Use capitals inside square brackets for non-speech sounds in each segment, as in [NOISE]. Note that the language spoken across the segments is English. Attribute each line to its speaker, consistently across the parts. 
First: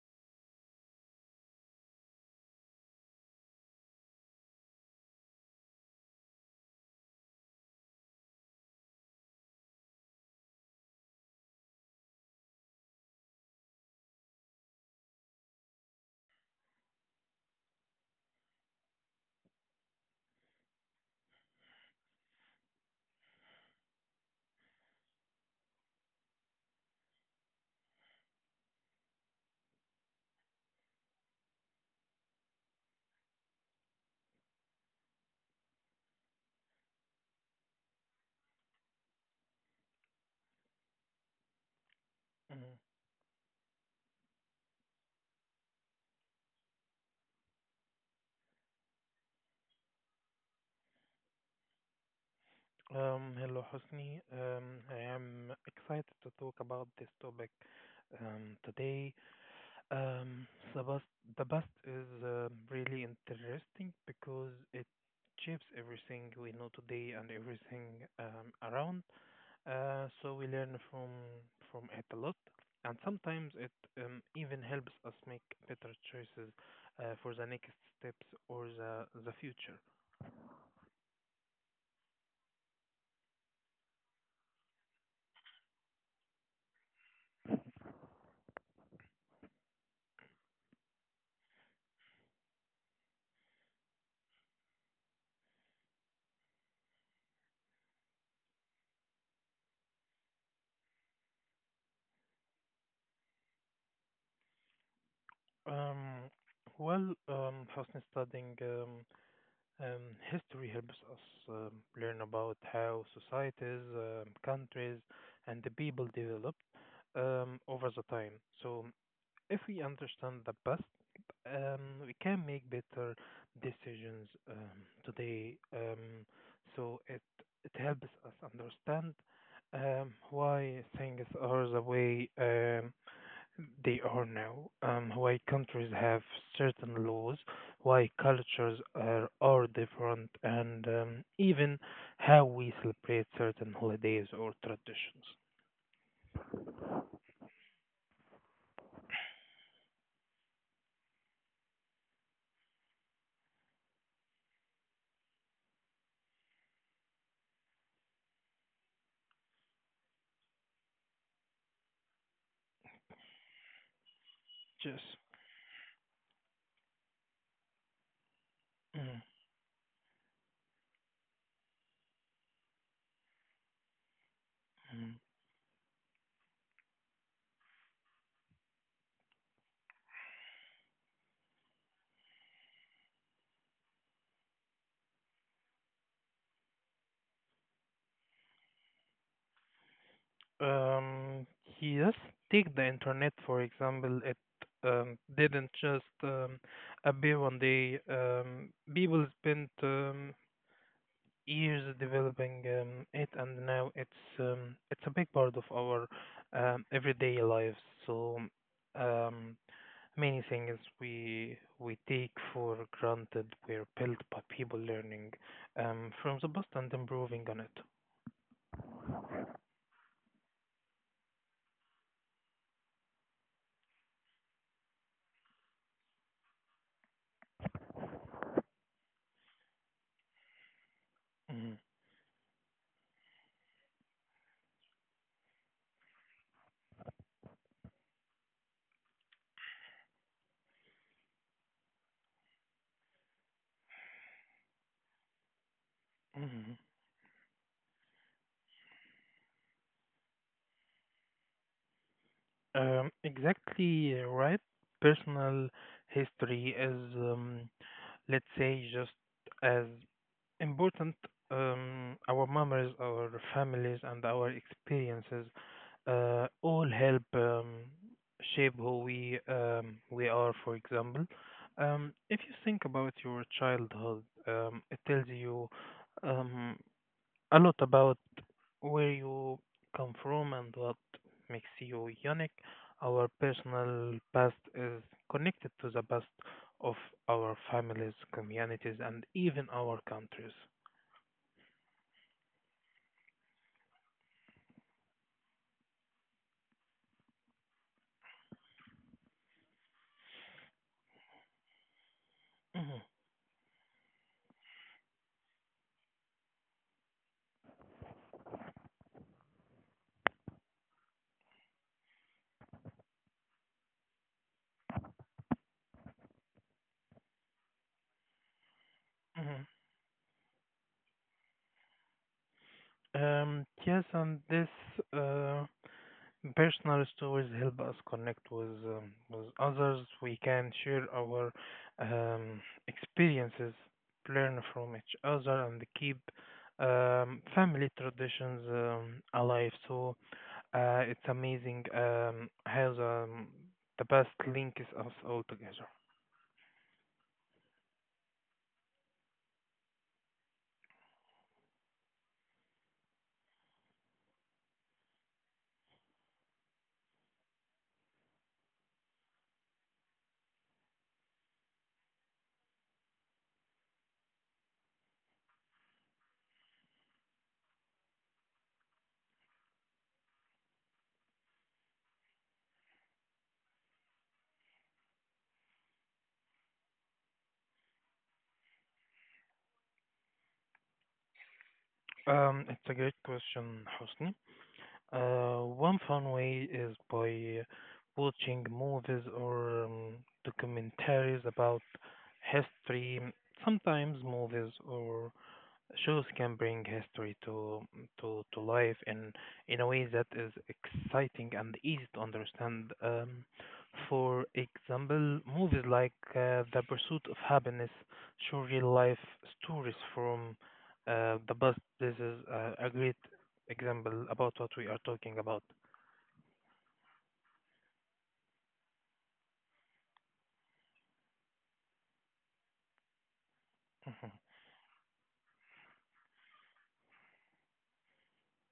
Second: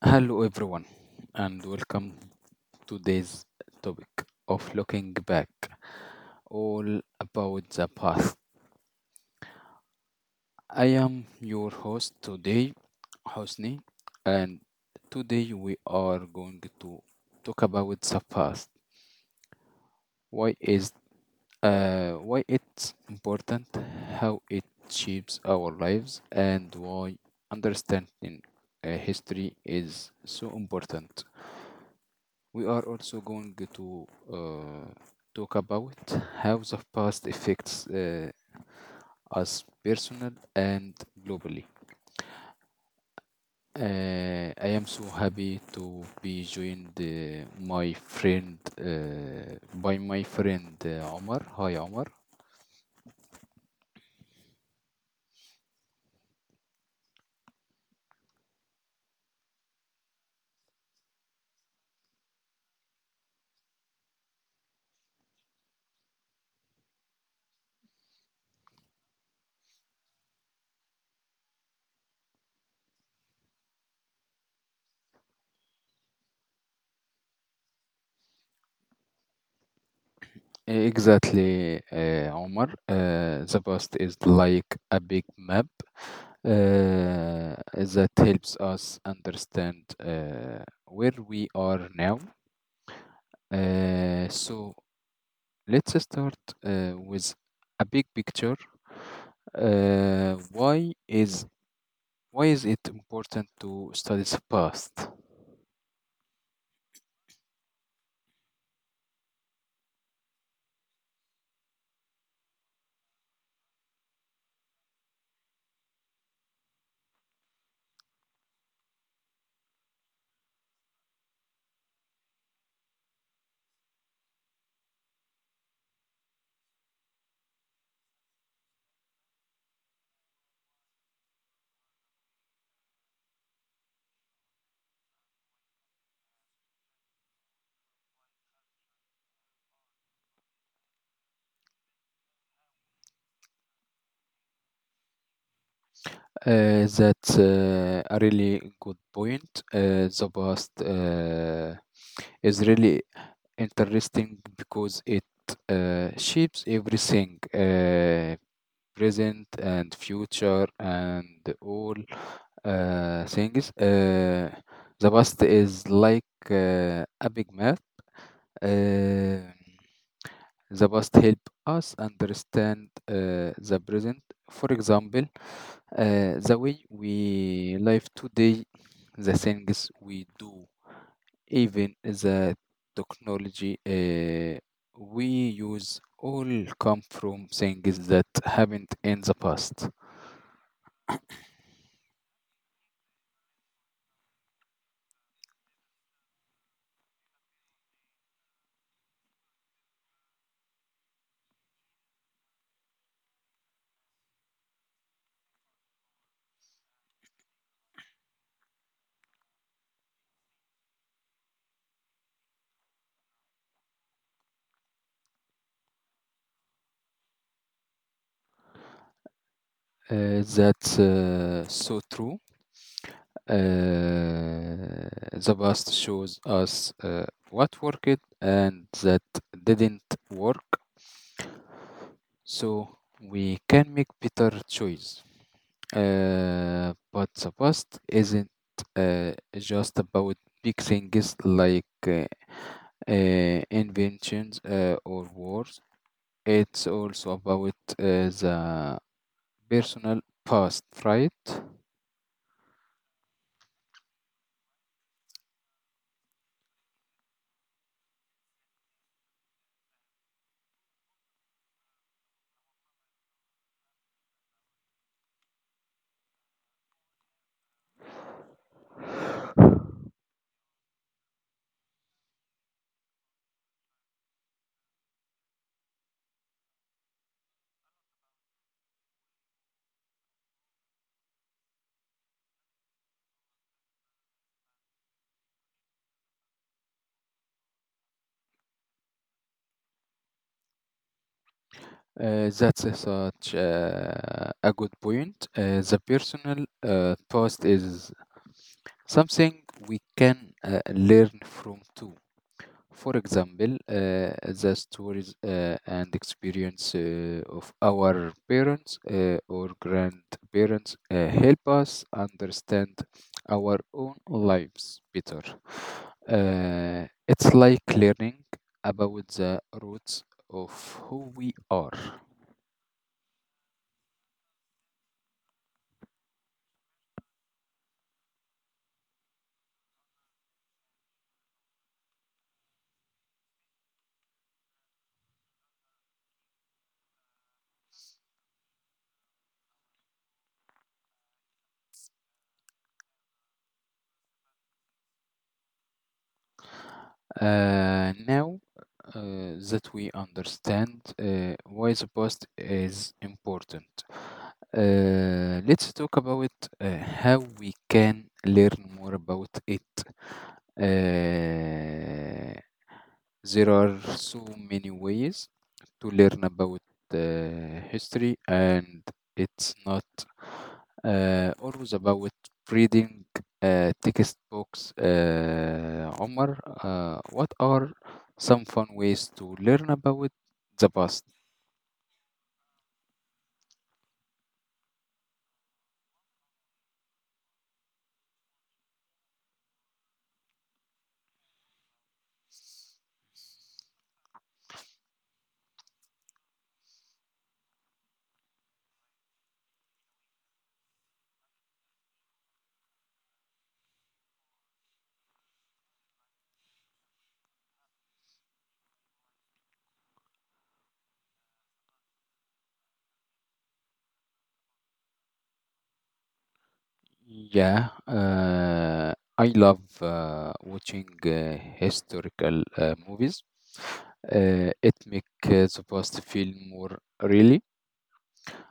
Speaker 1: Hello, everyone, and welcome to today's topic of looking back, all about the past. I am your host today, Hosni, and today we are going to talk about the past. Why is why it's important, how it shapes our lives, and why understanding history is so important. We are also going to talk about how the past affects us personal and globally.
Speaker 2: Mhm.
Speaker 1: I am so happy to be joined my friend by my friend Omar. Hi Omar.
Speaker 2: Hello, Hosni. I am excited to talk about this topic today. Um, the bus, the bus is really interesting because it shapes everything we know today and everything around. So we learn from it a lot, and sometimes it even helps us make better choices for the next steps or the future.
Speaker 1: Exactly, Omar. The past is like a big map uh, that helps us understand where we are now. So let's start with a big picture. Uh, why is why is it important to study the past?
Speaker 2: Um, well, Hosni, studying history helps us learn about how societies, countries, and the people developed over the time. So, if we understand the past, we can make better decisions today. So it helps us understand why things are the way they are now. Why countries have certain laws, why cultures are different, and even how we celebrate certain holidays or traditions.
Speaker 1: That's a really good point. The past is really interesting because it shapes everything, present and future and all things.
Speaker 2: Yes.
Speaker 1: The past is like a big map.
Speaker 2: Mhm.
Speaker 1: Uh, the past help us understand the present. For example, the way we live today, the things we do, even the technology we use, all come from things that happened in the past.
Speaker 2: Um, yes, take the internet for example. It didn't just appear one day. People spent years developing it, and now it's a big part of our everyday lives. So um, many things we take for granted were built by people learning from the past and improving on it.
Speaker 1: That's so true. Uh, the past shows us what worked and that didn't work,
Speaker 2: Mhm.
Speaker 1: so we can make better choice. But the past isn't uh, just about big things like inventions or wars.
Speaker 2: Mhm.
Speaker 1: It's also about the personal past, right?
Speaker 2: Exactly right. Personal history is, let's say, just as important. Our memories, our families, and our experiences all help shape who we are. For example, if you think about your childhood, it tells you um, a lot about where you come from and what makes you unique. Our personal past is connected to the past of our families, communities, and even our countries.
Speaker 1: That's a such a good point. The personal past is something we can learn from too.
Speaker 2: Mhm,
Speaker 1: For example, the stories and experience of our parents or grandparents help us understand our own lives better. It's like learning about the
Speaker 2: mhm.
Speaker 1: roots of who we are.
Speaker 2: Yes, and this uh, personal stories help us connect with others. We can share our um, experiences, learn from each other, and keep family traditions alive. So it's amazing how the past links us all together.
Speaker 1: Now that we understand why the past is important, let's talk about how we can learn more about it. Uh, there are so many ways to learn about history, and it's not always about reading textbooks. Omar, what are some fun ways to learn about the past?
Speaker 2: It's a great question, Hosni. One fun way is by watching movies or documentaries about history. Sometimes movies or shows can bring history to life in a way that is exciting and easy to understand. For example, movies like The Pursuit of Happiness show real life stories from the past. This is a great example about what we are talking about.
Speaker 1: Yeah, I love watching historical movies.
Speaker 2: Mhm,
Speaker 1: It makes the past feel more real.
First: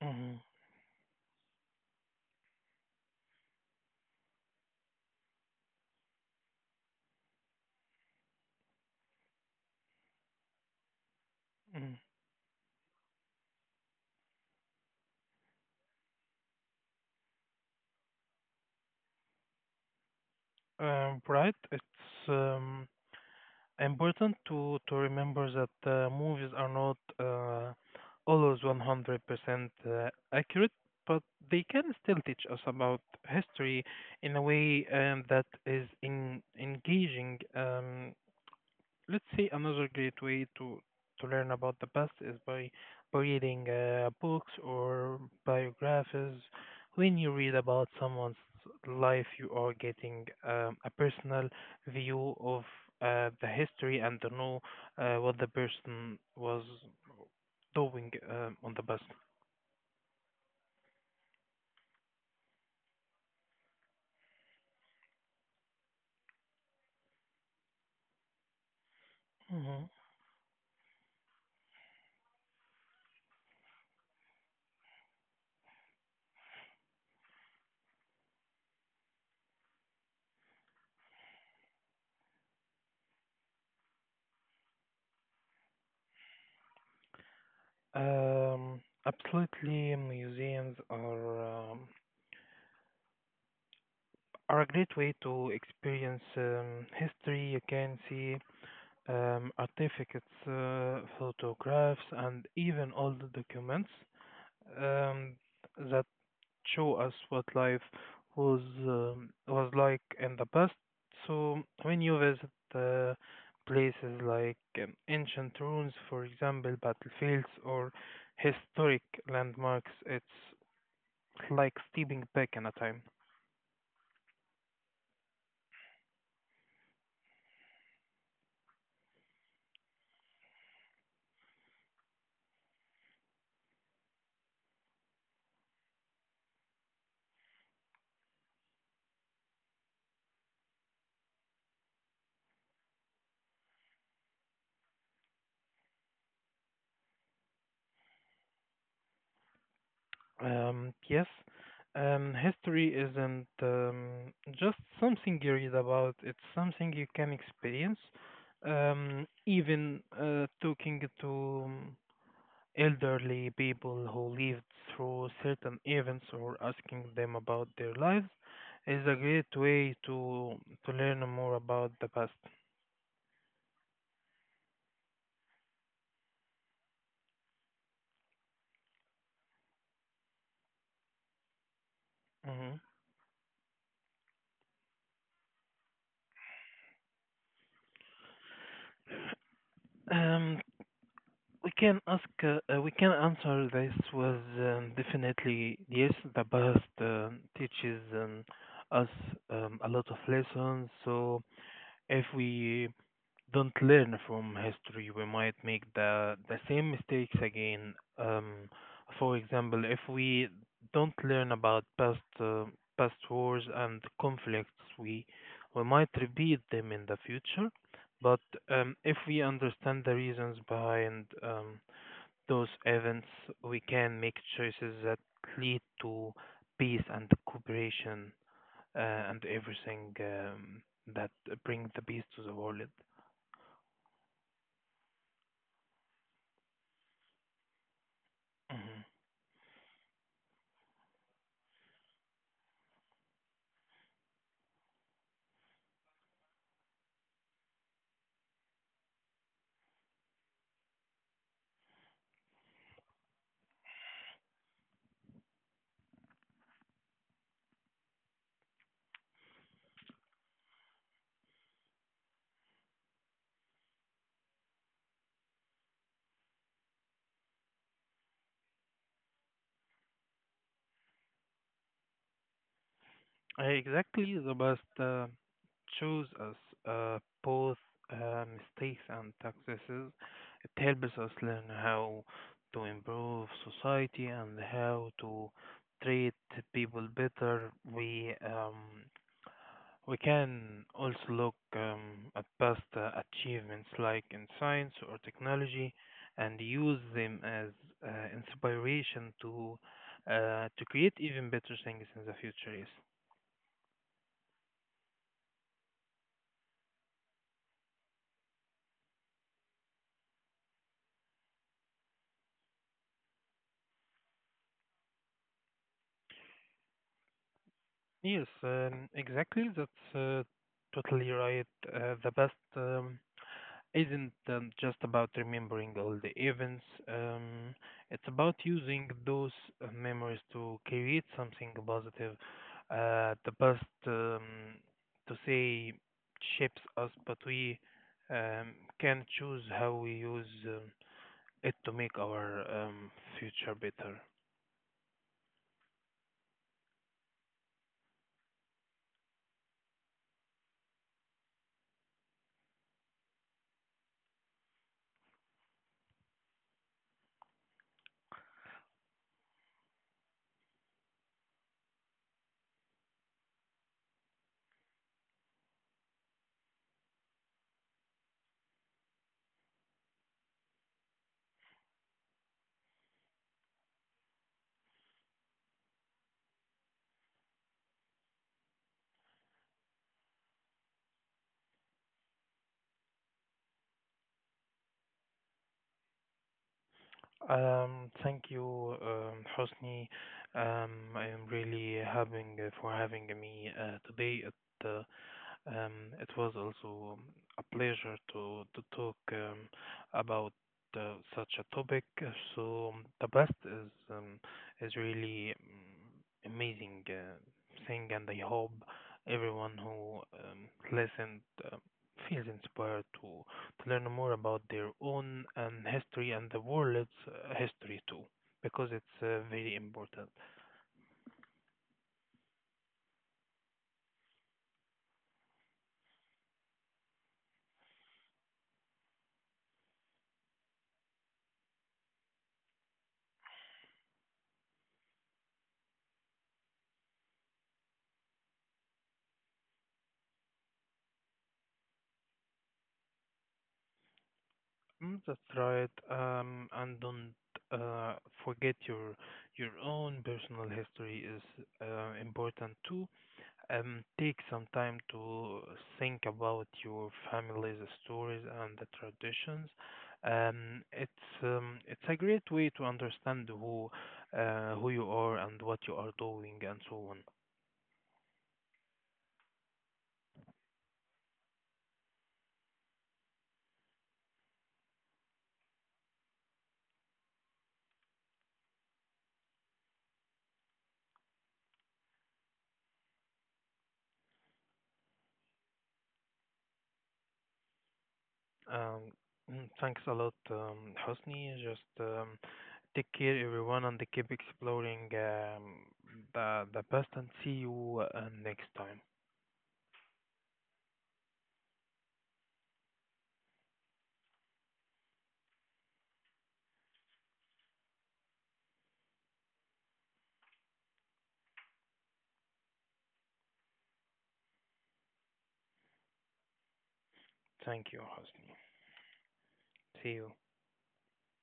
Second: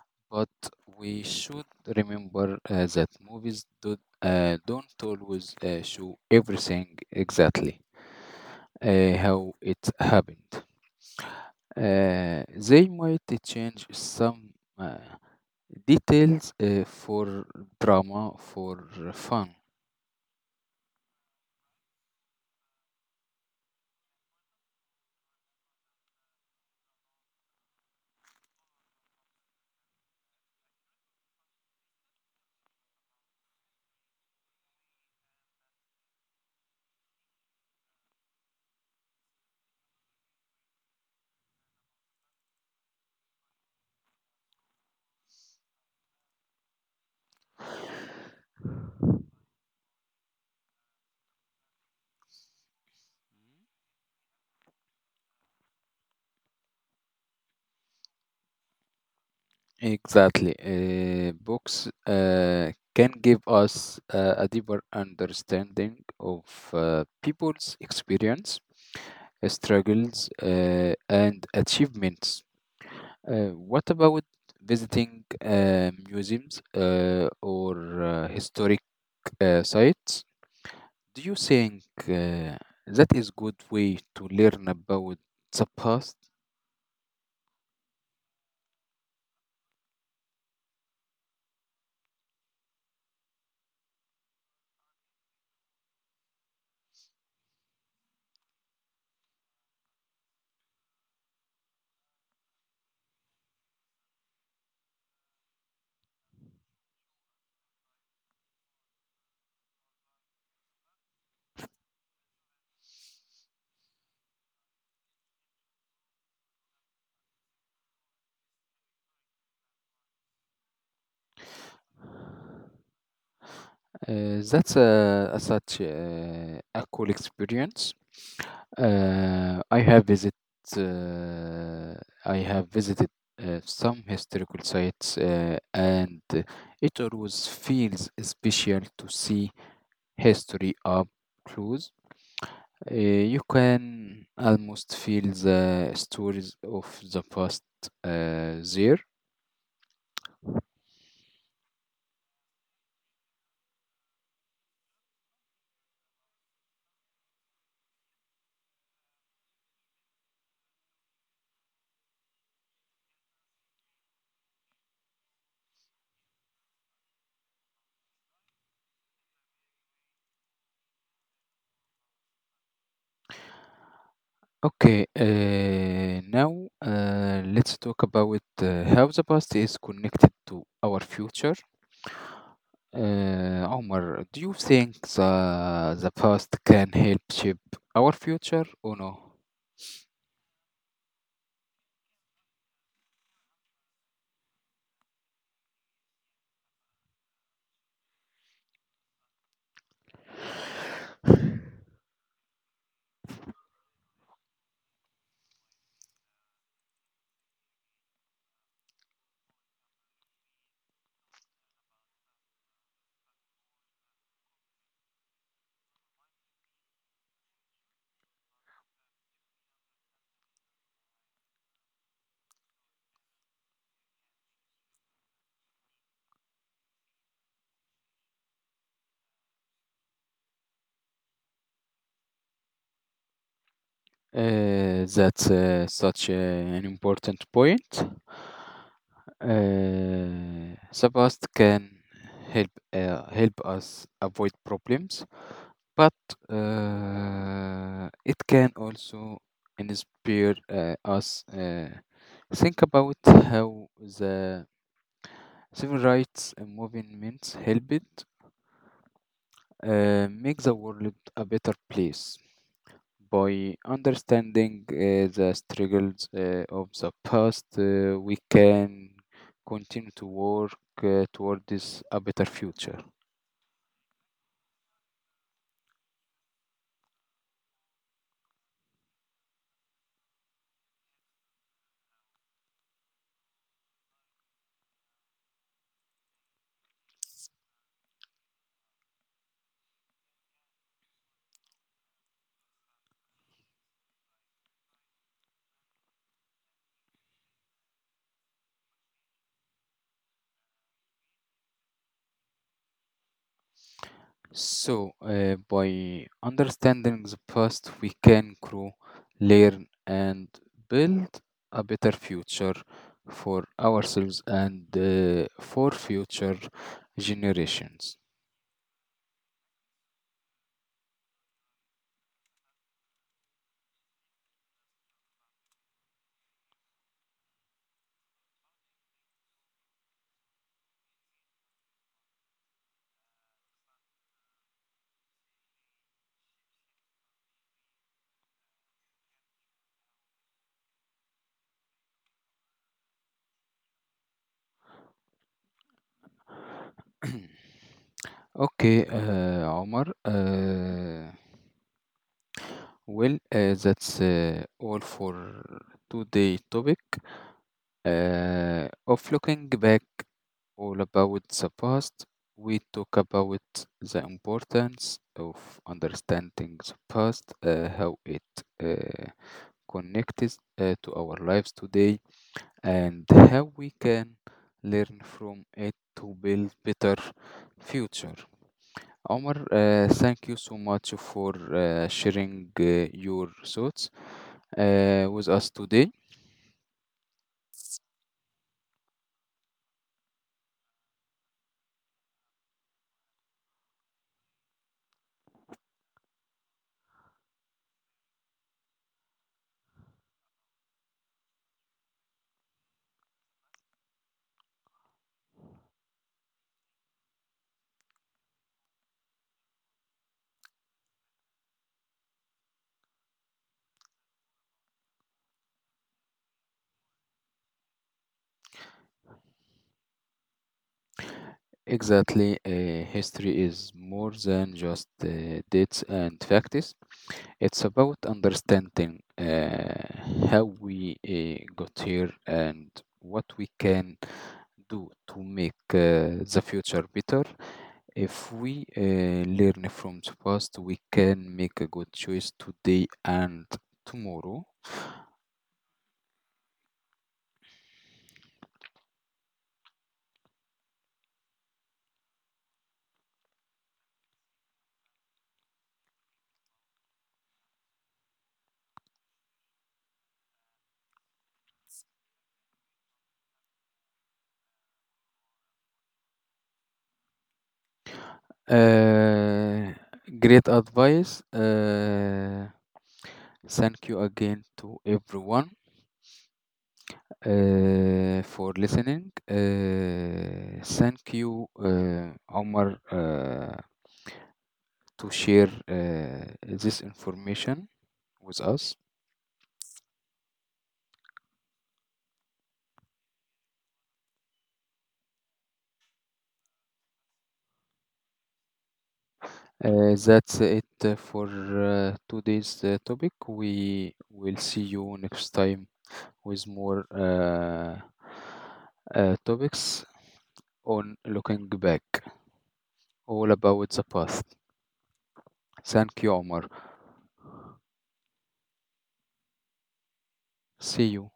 Speaker 2: mhm,
Speaker 1: But we should remember that movies don't always show everything exactly how it happened.
Speaker 2: mhm.
Speaker 1: Uh, they might change some uh, details for drama, for fun.
Speaker 2: Right, it's important to remember that movies are not always 100% accurate, but they can still teach us about history in a way that is engaging. Let's say another great way to learn about the past is by reading books or biographies. When you read about someone's life, you are getting a personal view of the history and to know what the person was doing on the past.
Speaker 1: Exactly. Books can give us a deeper understanding of people's experience,
Speaker 2: Mhm.
Speaker 1: struggles, and achievements. What about visiting museums or historic sites? Do you think that is good way to learn about the past?
Speaker 2: Um, Absolutely, museums are a great way to experience history. You can see artifacts, photographs, and even old documents um, that show us what life was like in the past. So when you visit uh, places like ancient ruins, for example, battlefields or historic landmarks, it's like stepping back in a time.
Speaker 1: That's a such a cool experience. Uh, I have visit uh, I have visited some historical sites, and it always feels special to see history up close. You can almost feel the stories of the past there.
Speaker 2: Yes, history isn't just something you read about, it's something you can experience. Even talking to elderly people who lived through certain events or asking them about their lives is a great way to learn more about the past.
Speaker 1: Okay, now let's talk about how the past is connected to our future.
Speaker 2: Mhm.
Speaker 1: Omar, do you think the past can help shape our future or no?
Speaker 2: Um, we can answer this with definitely yes, the past teaches us a lot of lessons. So if we don't learn from history, we might make the same mistakes again. For example, if we don't learn about past wars and conflicts, we might repeat them in the future. But if we understand the reasons behind those events, we can make choices that lead to peace and cooperation uh, and everything that brings the peace to the world.
Speaker 1: That's such an important point.
Speaker 2: Mhm.
Speaker 1: The past can help us avoid problems, but it can also inspire us. Think about how the civil rights movement helped make the world a better place. By understanding the struggles of the past, we can continue to work toward this a better future.
Speaker 2: Exactly, the best choose us both mistakes and successes. It helps us learn how to improve society and how to treat people better. We can also look at past achievements like in science or technology and use them as uh, inspiration to create even better things in the future. Yes,
Speaker 1: So, by understanding the past, we can grow, learn, and build a better future for ourselves and for future generations.
Speaker 2: yes, exactly. That's totally right. The best. Isn't just about remembering all the events. Um, it's about using those memories to create something positive. The past, to say, shapes us, but we um, can choose how we use it to make our future better.
Speaker 1: [CLEARS THROAT] Okay, Omar. Well, that's all for today topic of looking back, all about the past. We talk about the importance of understanding the past, how it uh, connects to our lives today, and how we can learn from it to build better future. Omar, thank you so much for sharing your thoughts with us today.
Speaker 2: Thank you, Hosni. I am really having for having me today. Uh, it was also a pleasure to talk about such a topic. So the best is really amazing thing, and I hope everyone who listened feels inspired to learn more about their own history and the world's history too, because it's very important.
Speaker 1: Exactly, history is more than just dates and facts. It's about understanding how we got here and what we can do to make the future better. If we learn from the past, we can make a good choice today and tomorrow.
Speaker 2: Mm, that's right. And don't uh, forget your own personal history is important too. Take some time to think about your family's stories and the traditions. It's a great way to understand who you are and what you are doing and so on.
Speaker 1: Uh, Great advice. Thank you again to everyone for listening. Thank you, Omar, to share this information with us.
Speaker 2: Um, Thanks a lot, Hosni. Just take care, everyone, and keep exploring the past, and see you next time.
Speaker 1: That's it for today's topic. We will see you next time with more topics on looking back, all about the past. Thank you, Omar.
Speaker 2: Thank you, Hosni. See you.
Speaker 1: See you.